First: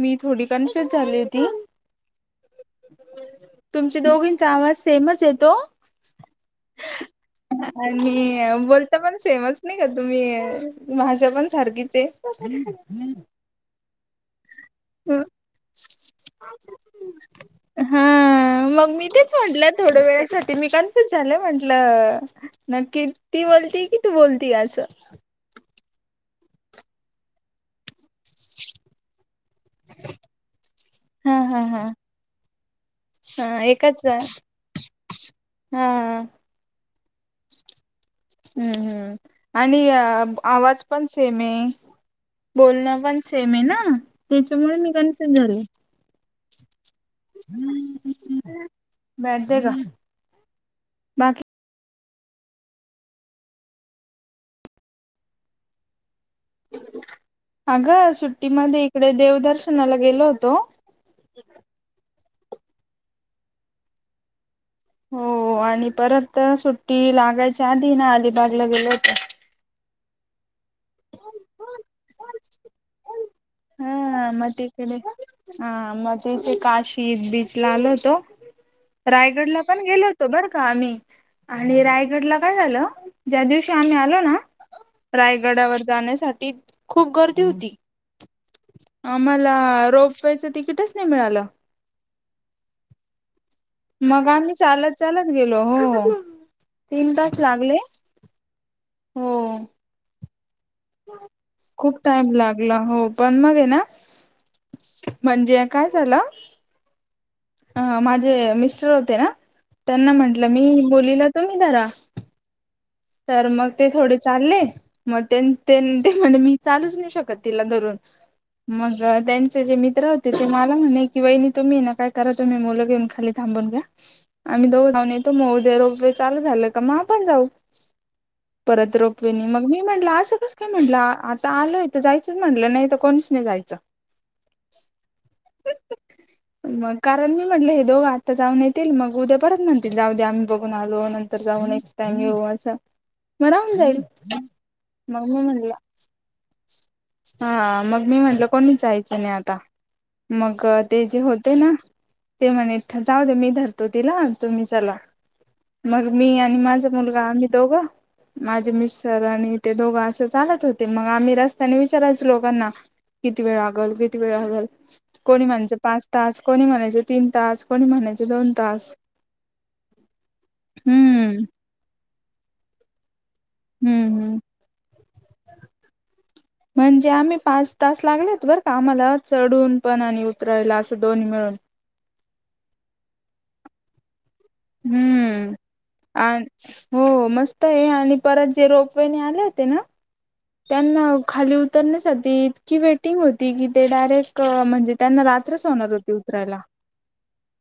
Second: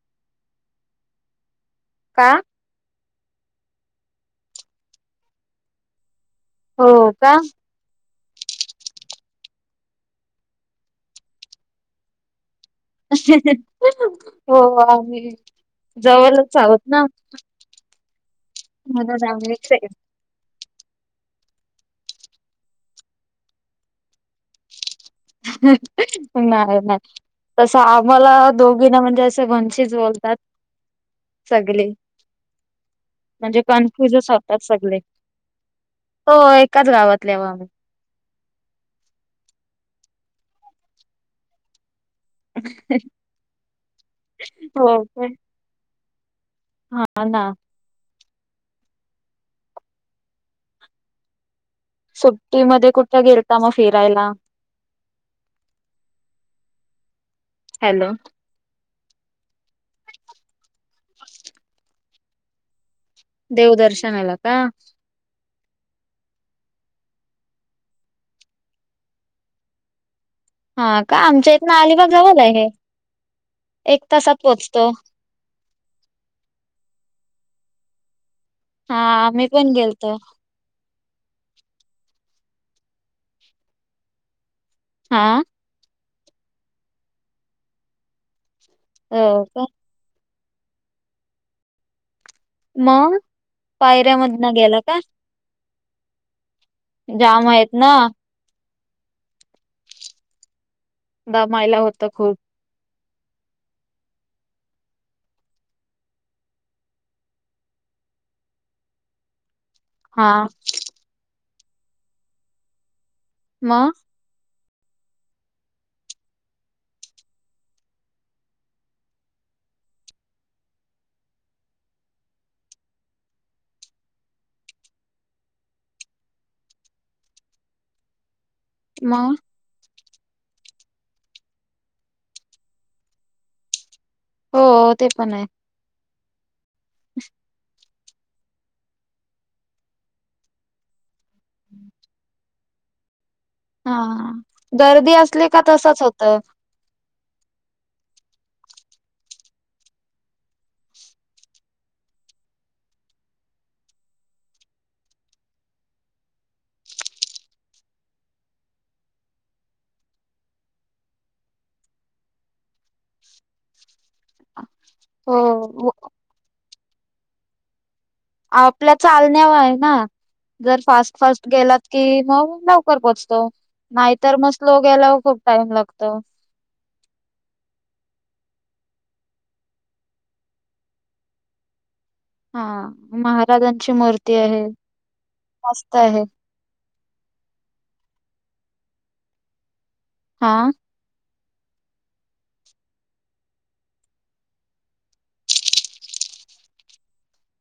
मी थोडी कन्फ्युज झाली होती. का? तुमचे दोघींचा आवाज सेमच येतो? हो का आणि बोलता पण सेमच. नाही का तुम्ही माझ्या पण सारखीच आहे. [inaudible] हो आम्ही जवळच आहोत ना. ह मग मी म्हणून तेच आम्ही म्हटलं सेम. थोडा वेळासाठी मी कन्फ्युज झाले म्हण लं नक्की ती बोलती कि तू बोलती असं? नाही नाही तस मला दोघीना म्हणजे असं [inaudible] बोलतात हा हा हा सगली म्हणजे हा एकाच हा कन्फ्युजच होतात सगले. हो एकाच गावातले व आम्ही हम्म हम्म आणि अ आवाज पण सेमे. बोलणं पण सेम आहे ना त्याच्यामुळे हो मी काय कन्फ्युज झाले. हा ना [inaudible] का बाकी सुट्टीमध्ये कुठे गेलता मग फिरायला? हॅलो अगं सुट्टीमध्ये इकडे देवदर्शनाला गेलो होतो. देव दर्शनला का? हो आणि परत सुट्टी लागायच्या आधी ना अलिबागला गेलो होतो. हा का आमच्या इथनं अलिबाग जवल आहे. हा एक तासात म पोहोचतो तिकडे ह म इथ काशी एक बी ला आलो होतो, हा आम्ही रायगडला पण गेलो गेलतो होतो बरं का आम्ही. आणि रायगडला काय झालं ज्या दिवशी आम्ही आलो ना? हा रायगडावर जाण्यासाठी खूप गर्दी होती. हो आम्हाला का रोपवेच तिकिटच नाही मिळालं. मंग? मग आम्ही चालत चालत गेलो हो हो तीन तास जाम आहेत लागले. ना हो दमायला खूप होतं टाइम लागला हो पण मग ये ना म्हणजे काय झालं, अ माझे मिस्टर होते ना त्यांना हा म्हंटलं मी मुलीला तुम्ही धरा. तर मग ते थोडे चालले, मग तेन् तेन् ते म्हणे मी चालूच नाही शकत तिला धरून. मग त्यांचे जे मित्र होते ते मला म्हणे की वहिणी तुम्ही ना काय करा तुम्ही मुलं घेऊन खाली था थांबून घ्या, आम्ही दोघं जाऊन येतो मग उद्या रोपवे चालू झालं का मग आपण जाऊ. परत रोपवेनी मग मी म्हटलं, आज असं कसं काय म्हटलं आता आलय तर जायचंच म्हटलं नाही तर कोणीच नाही जायचं. हो ते पण आहे मग कारण मी म्हटलं हे दोघं आत्ता जाऊन येतील मग उद्या परत म्हणतील जाऊ द्या आम्ही बघून आलो अन् तर काऊून एकथँ्यू [unintelligible] हा गर्दी मग मी असली का म्हणलं तसच होतं. हा मग मी म्हटलं कोणी जायच नाही आता. मग ते जे होते ना. ते म्हणे जाऊ दे मी धरतो तिला तुम्ही चला. मग मी आणि माझा मुलगा आम्ही दोघं. माझे मिस्टर आणि ते दोघं असं चालत होते, मग आम्ही रस्त त्यांनी विचारायचं लोकांना किती वेळ लागल किती वेळ लागल. कोणी म्हणाचं हो पाच तास कोणी म्हणायच तीन तास कोणी म्हणायच? आपल्या चालण्यावर आहे, ना जर फास्ट हम्म फास्ट गेलात. कि मग लवकर पोहोचतो हम्म हम्म नाहीतर मग स्लो गेल्यावर खूप टाइम लागत. म्हणजे आम्ही पाच तास लागलेत बरं का, आम्हाला चढून पण आणि उतरायला असं दोन्ही मिळून. ह हा महाराजांची मूर्ती. आहे हम्म मस्त आहे अ हो मस्त आहे, आणि. परत जे रोपवेने आले होते, ना हा त्यांना. खाली उतरण्यासाठी इतकी वेटिंग होती की, ते डायरेक्ट म्हणजे त्यांना रात्रच होणार होती. चला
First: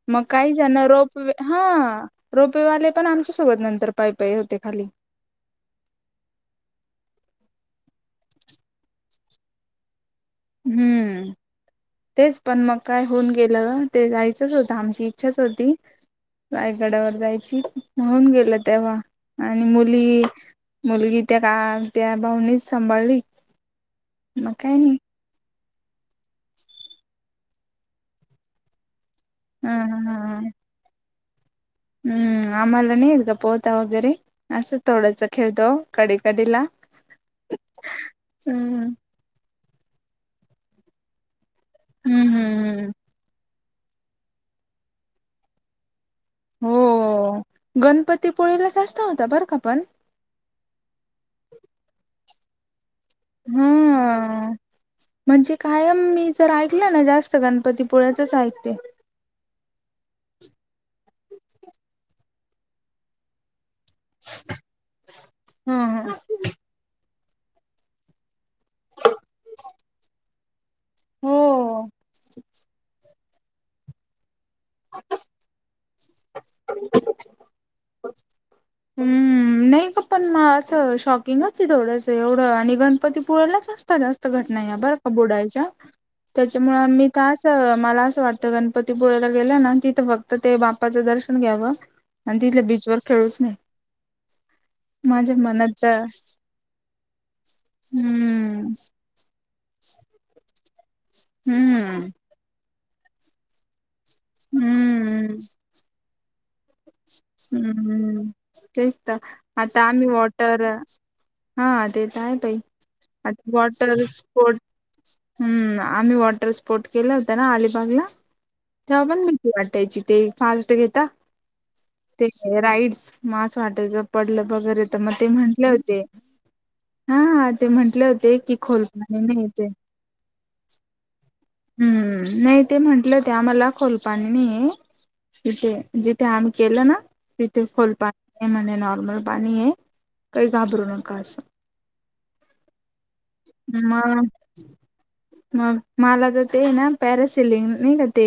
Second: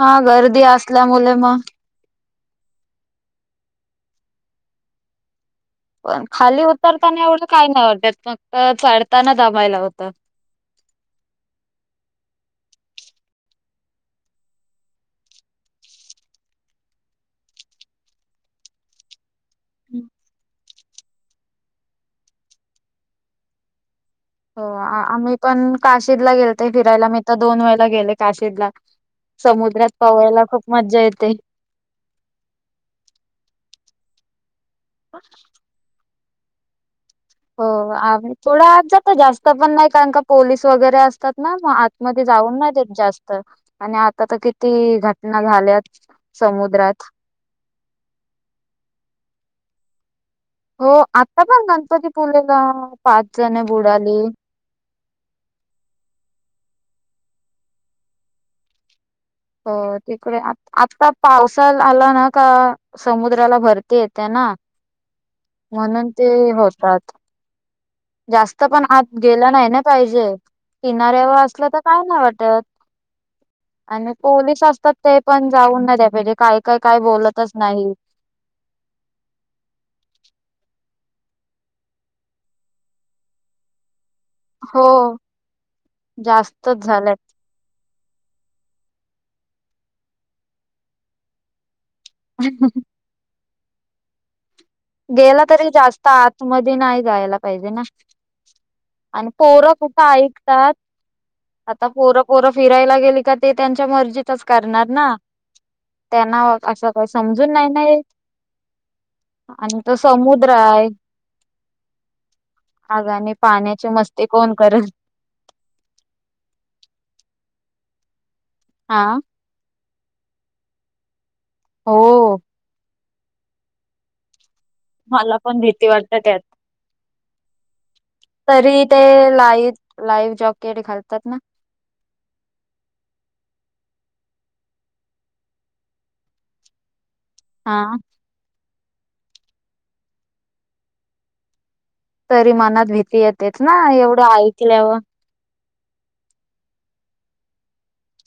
हा मग काही गर्दी जण रोपवे असल्यामुळे मग हा. रोपवेवाले पण आमच्या सोबत नंतर पाय, पाय होते खाली. पण खाली उतरताना एवढं काय नाही वाटतात मग चढताना दमायला होतं. हम्म, तेच पण मग काय होऊन गेलं ते जायचंच होतं आमची इच्छाच होती. रायगड्यावर जायची म्हणून गेलं तेव्हा. आणि मुली मुलगी त्या का त्या भाऊनेच सांभाळली. मग हो काय नाही आमी पण काशीद ला गेलते फिरायला मी तर दोन वेळेला गेले काशीदला. हा समुद्रात हा हा हा पाहायला खूप मजा येते. हम्म आम्हाला नाहीगं पोहता वगैरे असं थोडंच खेळतो कडे कडेकडे ला. हो थोडं आत जात जास्त पण नाही कारण का पोलीस वगैरे असतात. ना मग आतमध्ये हम्म जाऊन हम्म ना हम्म देत जास्त आणि आता तर किती घटना झाल्यात. हो समुद्रात गणपतीपोळीला जास्त होता बरं का पण. हो आता पण गणपतीपुलेला पाच जण बुडाली. हा म्हणजे कायम मी जर ऐकलं ना जास्त गणपतीपोळ्याचच ऐकते. हो तिकडे आत्ता पावसा आला ना का समुद्राला भरती. ते येते ना म्हणून ह ते होतात. जास्त पण आत गेला नाही ना पाहिजे. किनाऱ्यावर असलं तर हो काय नाही वाटत आणि. पोलीस असतात ते पण जाऊन ना त्या पाहिजे काय काय काय बोलतच नाही. हम्म. नाही का पण असं शॉकिंगच आहे, ते एवढ एवढं आणि गणपती पुुळेलाच असत जास्त. घ हो ब का बडायच्या जास्तच त्याच्यामुळे मी झालंय त मला. वाटतं गणपतीपुळे्याला गेलं ना तिथं फक्त ते बाप्पाचं दर्शन घ्यावं. आणि तिथे बीच वर खेळूच नाही. माझ्या गेला तरी मनात तर जास्त आतमध्ये नाही जायला पाहिजे ना हम्म आणि. पोरं कुठं ऐकतात आता हम्म पोरं, पोरं फिरायला गेली का ते त्यांच्या मर्जीन. तिथेच करणार ना हम्म त्यानं. हम्म हम् तेच तर. आता आणि तो आम्ही समुद्र वॉटर आहे. हा ते तर [unintelligible] आहे पई. आगाने आता पाण्याची वॉटर मस्ती कोण स्पोर्ट करल हम्म आम्ही वॉटर स्पोर्ट केला होता. अलिबागला हा तेव्हा पण भीती वाटायची ते फास्ट घेता. ते हो राईड्स मासं वाटे पडलं. वगैरे तर मग ते मला पण म्हटले भीती होते. वाटत त्यात हा ते म्हंटले होते कि तरी खोल ते पाणी आहे ना इथे लाईव्ह लाईव्ह जॉकेट घालतात ना हम्म नाही ते म्हंटलं ते आम्हाला खोल पाणी नईये. तिथे जिथे आम्ही केलं ना. तिथे हा खोल पाणी नाहिये म्हणे नॉर्मल पाणी हे काही घाबरू नका असं. तरी मनात भीती येतेेच ना मग एवढं ऐकल्यावर. मग मला तर ते ना पॅरासिलिंग नाही का ते.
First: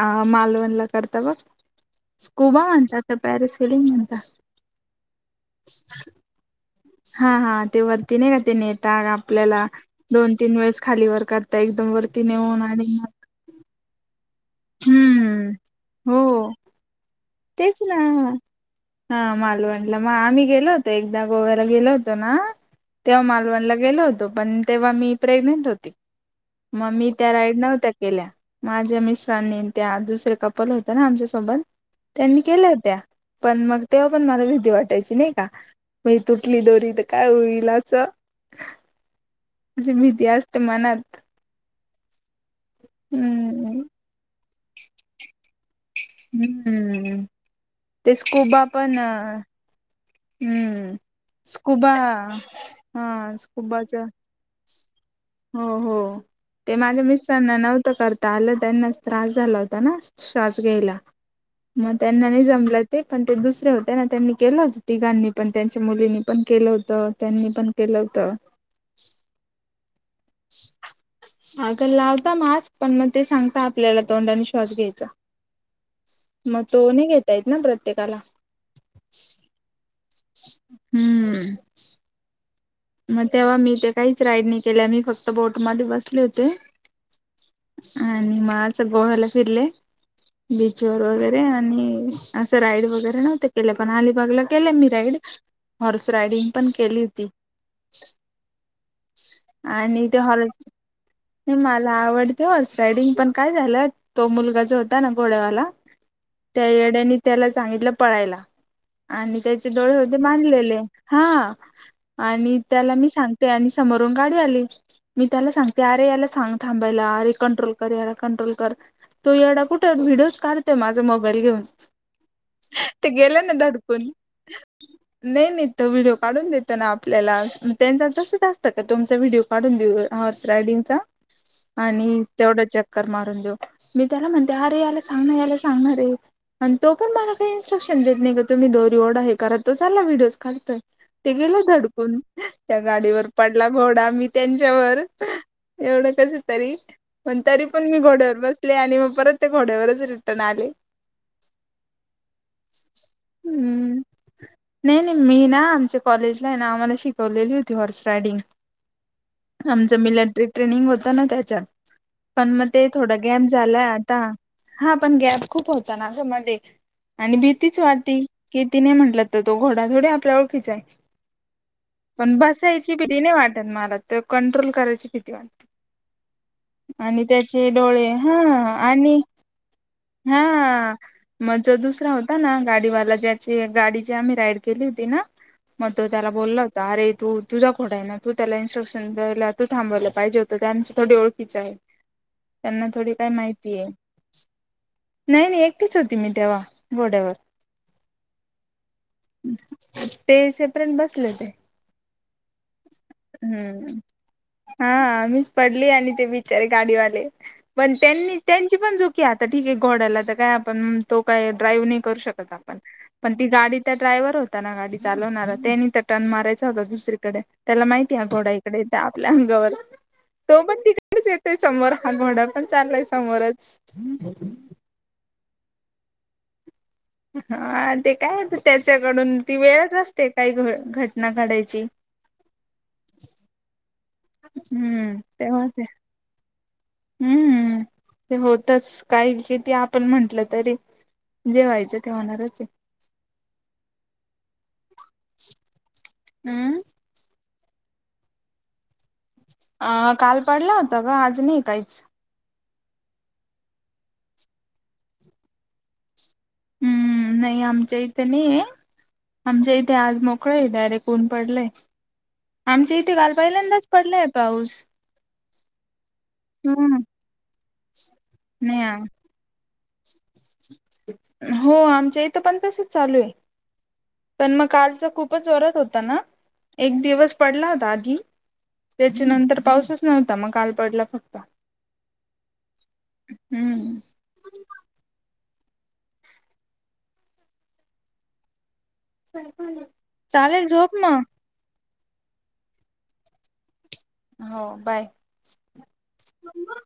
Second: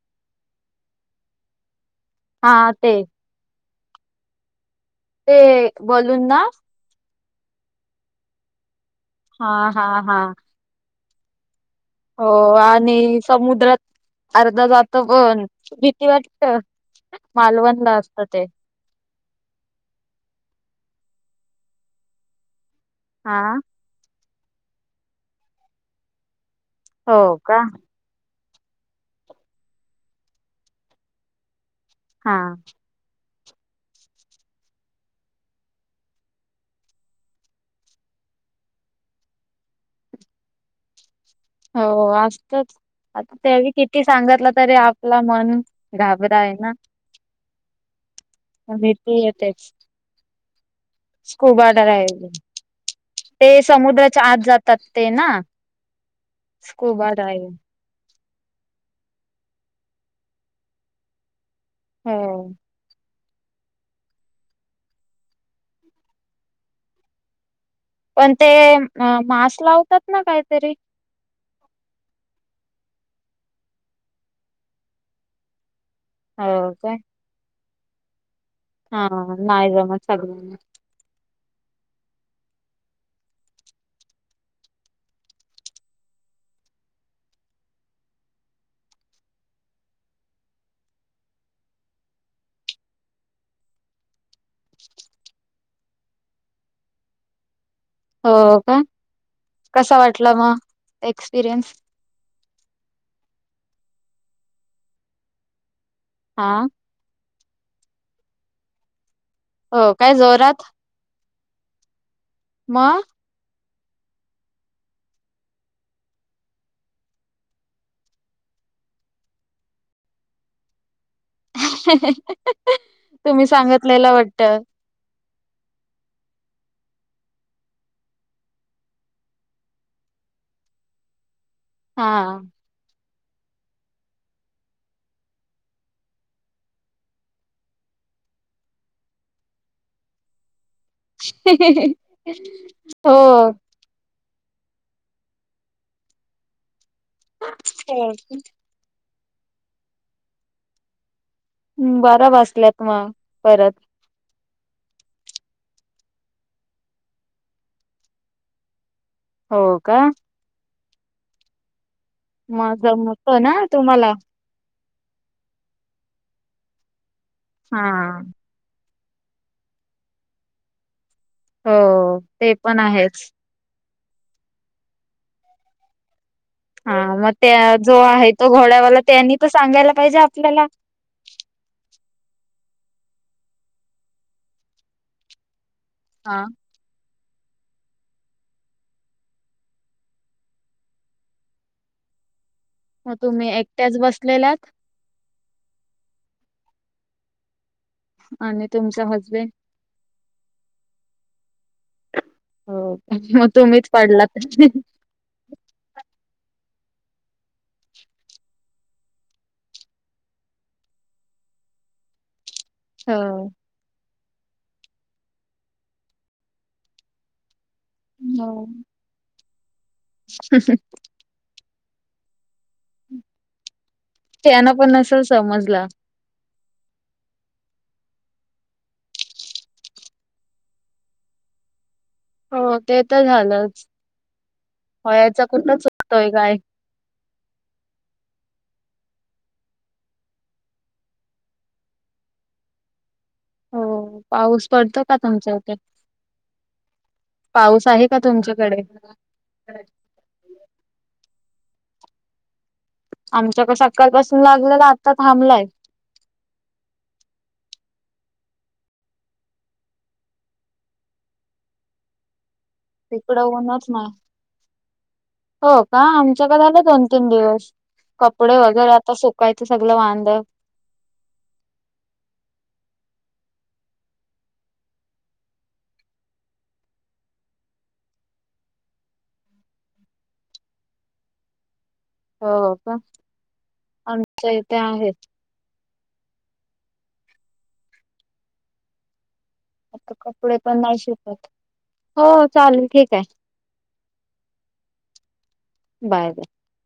अ मालवणला करतावा. स्कूबा हा ते म्हणतात तर पॅरा स्लिडिंग म्हणतात? ते बलून ना? हा हा ते वरती नाही का नता हा आपल्याला हा हा दोन तीन वेळेस खाली वर कर हो आणि समुद्रात. अर्धा जात पण हम्म भीती हो वाटत तेच मालवणला असत ना ते. हा मालवणला मग आम्ही गेलो होतो एकदा गोव्याला गेलो होतो ना. तेव्हा हा मालवणला गेलो होतो पण तेव्हा मी प्रेग्नेंट होती. मग मी त्या हो राईड का नव्हत्या केल्या. माझ्या मिस्रांनी त्या दुसरे कपल होत ना आमच्यासोबत हा त्यांनी केल्या होत्या. पण मग तेव्हा पण मला भीती वाटायची नाही का मी तुटली दोरी तर काय उईल असं. [inaudible] म्हणजे भीती असते मनात. हो असतच आता त्या हम्म किती सांगितलं तरी आपलं मन घाबर आहे ना हम्म ते स्कुबा पण भीती येतेच. हम्म. स्कुबाड स्कुबा राहि हा ते स्कुबाच समुद्राच्या आत जातात ते ना. हो हो ते माझ्या स्कूबा ड्रायविंग मिस्रांना नव्हतं करत. ता आलं त्यांनाच त्रास झाला होता ना श्वास घ्यायला मग त्यांना नाही हो जमलं ते. पण ते दुसरे होते ना त्यांनी केलं होत तिघांनी पण त्यांच्या मुलींनी पण केलं होतं त्यांनी पण. केलं पण होतं ते मास्क लावतात ना काहीतरी. अग लावता मास्क पण मग ते सांगता आपल्याला तोंडाने श्वास घ्यायचा. हो मग तो काय न घेता येत ना प्रत्येकाला. हा ना म नाई जमत सगळ्यांना हम्म. मग तेव्हा मी ते काहीच राईड नाही केल्या मी फक्त बोटमध्ये बसले होते. आणि म असं गोव्याला फिरले. बीचवर वगैरे आणि असं राईड वगैरे नव्हत केलं पण अलिबागला केलं मी राईड हॉर्स रायडिंग पण केली होती. हो का कस वाटलं मग? नई एक्सपिरियन्स मला आवडते हॉर्स रायडिंग पण काय झालं तो मुलगा जो होता ना घोडेवाला हा त्या येड्यानी त्याला सांगितलं पळायला. आणि त्याचे हो डोळे काय होते जोरात बांधलेले हा आणि त्याला मग मी सांगते आणि समोरून गाडी आली मी त्याला सांग त्यार याला सांग थांबायला अरे कंट्रोल कर याला कंट्रोल कर. तो येडा कुठ व्हडिओज काढतेय माझ मोबाईल घेऊन ते तुम्ही गेलं ना धडपून सांगितलेलं वाटत नाही नाही तर व्हिडिओ काढून देत ना आपल्याला त्यांच तसं जा असतं का तुमचा व्हिडिओ काढून देऊ अस राडिंग आणि हा तेवढा चक मारून देऊ मी त्याला म्हणते अरे याला सांग ना याला सांगना रे. आणि तो पण मला काही इनस्ट्रक्शन देत नाही का तुम्ही दोरी ओढा हे करा तो चालला व्हिडिओज काढतोय ते गेलं धडकून त्या हो गाडीवर पडला घोडा मी त्यांच्यावर एवढं कच आहे तरी पण तरी पण मी हो. घोड्यावर बसले आणि मग परत त्या घोड्यावरच रिटर्न आले. हम् बारा वाजल्यात मग परत. हम्म नाही, नाही मी ना आमच्या कॉलेजला आहे ना आम्हाला शिकवलेली होती हॉर्स रायडिंग. हो हो का? मिलटरी ट्रेनिंग होत ना त्याच्यात पण मग ते थोड जमतो गॅप ना झालाय तुम्हाला आता हा पण गॅप खूप होता ना गं मध्ये आणि भीतीच हा वाढती कि ति नाही म्हणते. आपल तर तो घोडा थोडी आपल्या ओळखीचा आहे. हो [inaudible] पण ते बसायची भीती आहेच नाही वाटल मला तर कंट्रोल करायची किती वाटते. हा आणि मग त्याचे त्या जो डोळे आहे हा तो घोड्यावाला आणि त्यांनी तर सांगायला पाहिजे आपल्याला [inaudible] हा मग जो दुसरा होता ना गाडीवाला ज्याची गाडीची आम्ही राईड केली होती ना मग तो त्याला हा बोलला होता अरे तू तुझा घोडा आहे ना तू त्याला इन्स्ट्रक्शन [unintelligible] तू थांबवल पाहिजे होतं त्यांच थोडी ओळखीच आहे. त्यांना थोडी मग काय तुम्ही माहिती आहे. एकट्याच बसलेलात नाही, नाही एकटीच होती मी तेव्हा. घोड्यावर. [inaudible] आणि तुमचा हजबेंड तेसेपरेट बसले होते. हो मग तुम्हीच हम्म पडलात. हा मीच पडली आणि ते बि चारे गाडीवाले पण त्यांनी त्यांची पण चुकी आहे आता ठीक आहे घोड्याला तर काय आपण तो काय ड्राईव्ह नाही करू शकत आ पण पण ती हो गाडीचा ड्रायव्हर होता ना गाडी चालवणारा त्यांनी तर टर्न मारायच होता दुसरीकडन. त्याला माहिती आहे घोडा इकडे येतो आपल्या अंगावर. तो पण तिकडेच [inaudible] येतोय समोर हा घोडा पण चाललाय समोरच. त्यान पण नसल समजल. हा ते काय त्याच्याकडून ती वेळच असते काही घ-घटना घडायची. हो ते तर झालंच हो हम्म याचा कुठला तेव्हाच चुकतोय काय? हम्म, ते होतच काही किती आपण म्हंटलं तरी. जे व्हायचं ते होणारच आहे. हो पाऊस पडतो का तुमच्या इथे? हम्म [inaudible] पाऊस आहे का तुमच्याकडे? अ काल पडला होता ग. आज नाही काहीच. आमच्याक सकाळपासून लागलेला आता थांबलाय. हम्म, नाही आमच्या इथ नाहीये. आमच्या इथे आज मोकळेय डायरेक्ट ऊन पडलय. आमच्या इथे काल तिकडं ऊनच पहिल्यांदाच नाही. पडलाय पाऊस. हो का? आमच्याक झाल हम्म दोन, तीन दिवस कपडे वगैरे नाही आता सुकायचं सगळ वां [inaudible] हो आमच्या इथं पण तसच चालू आहे. पण मग कालचा खूपच जोरात होता ना. एक दिवस पडला होता आधी. त्याच्या नंतर पाऊसच नव्हता मग काल पडला फक्त. हो का? हम्म [inaudible] आमच्या इथे आहेत. आता कपडे चालेल पण झोप नाही मग शिकत. हो चालेल ठीक आहे. हो बाय बाय. [inaudible] मम्मा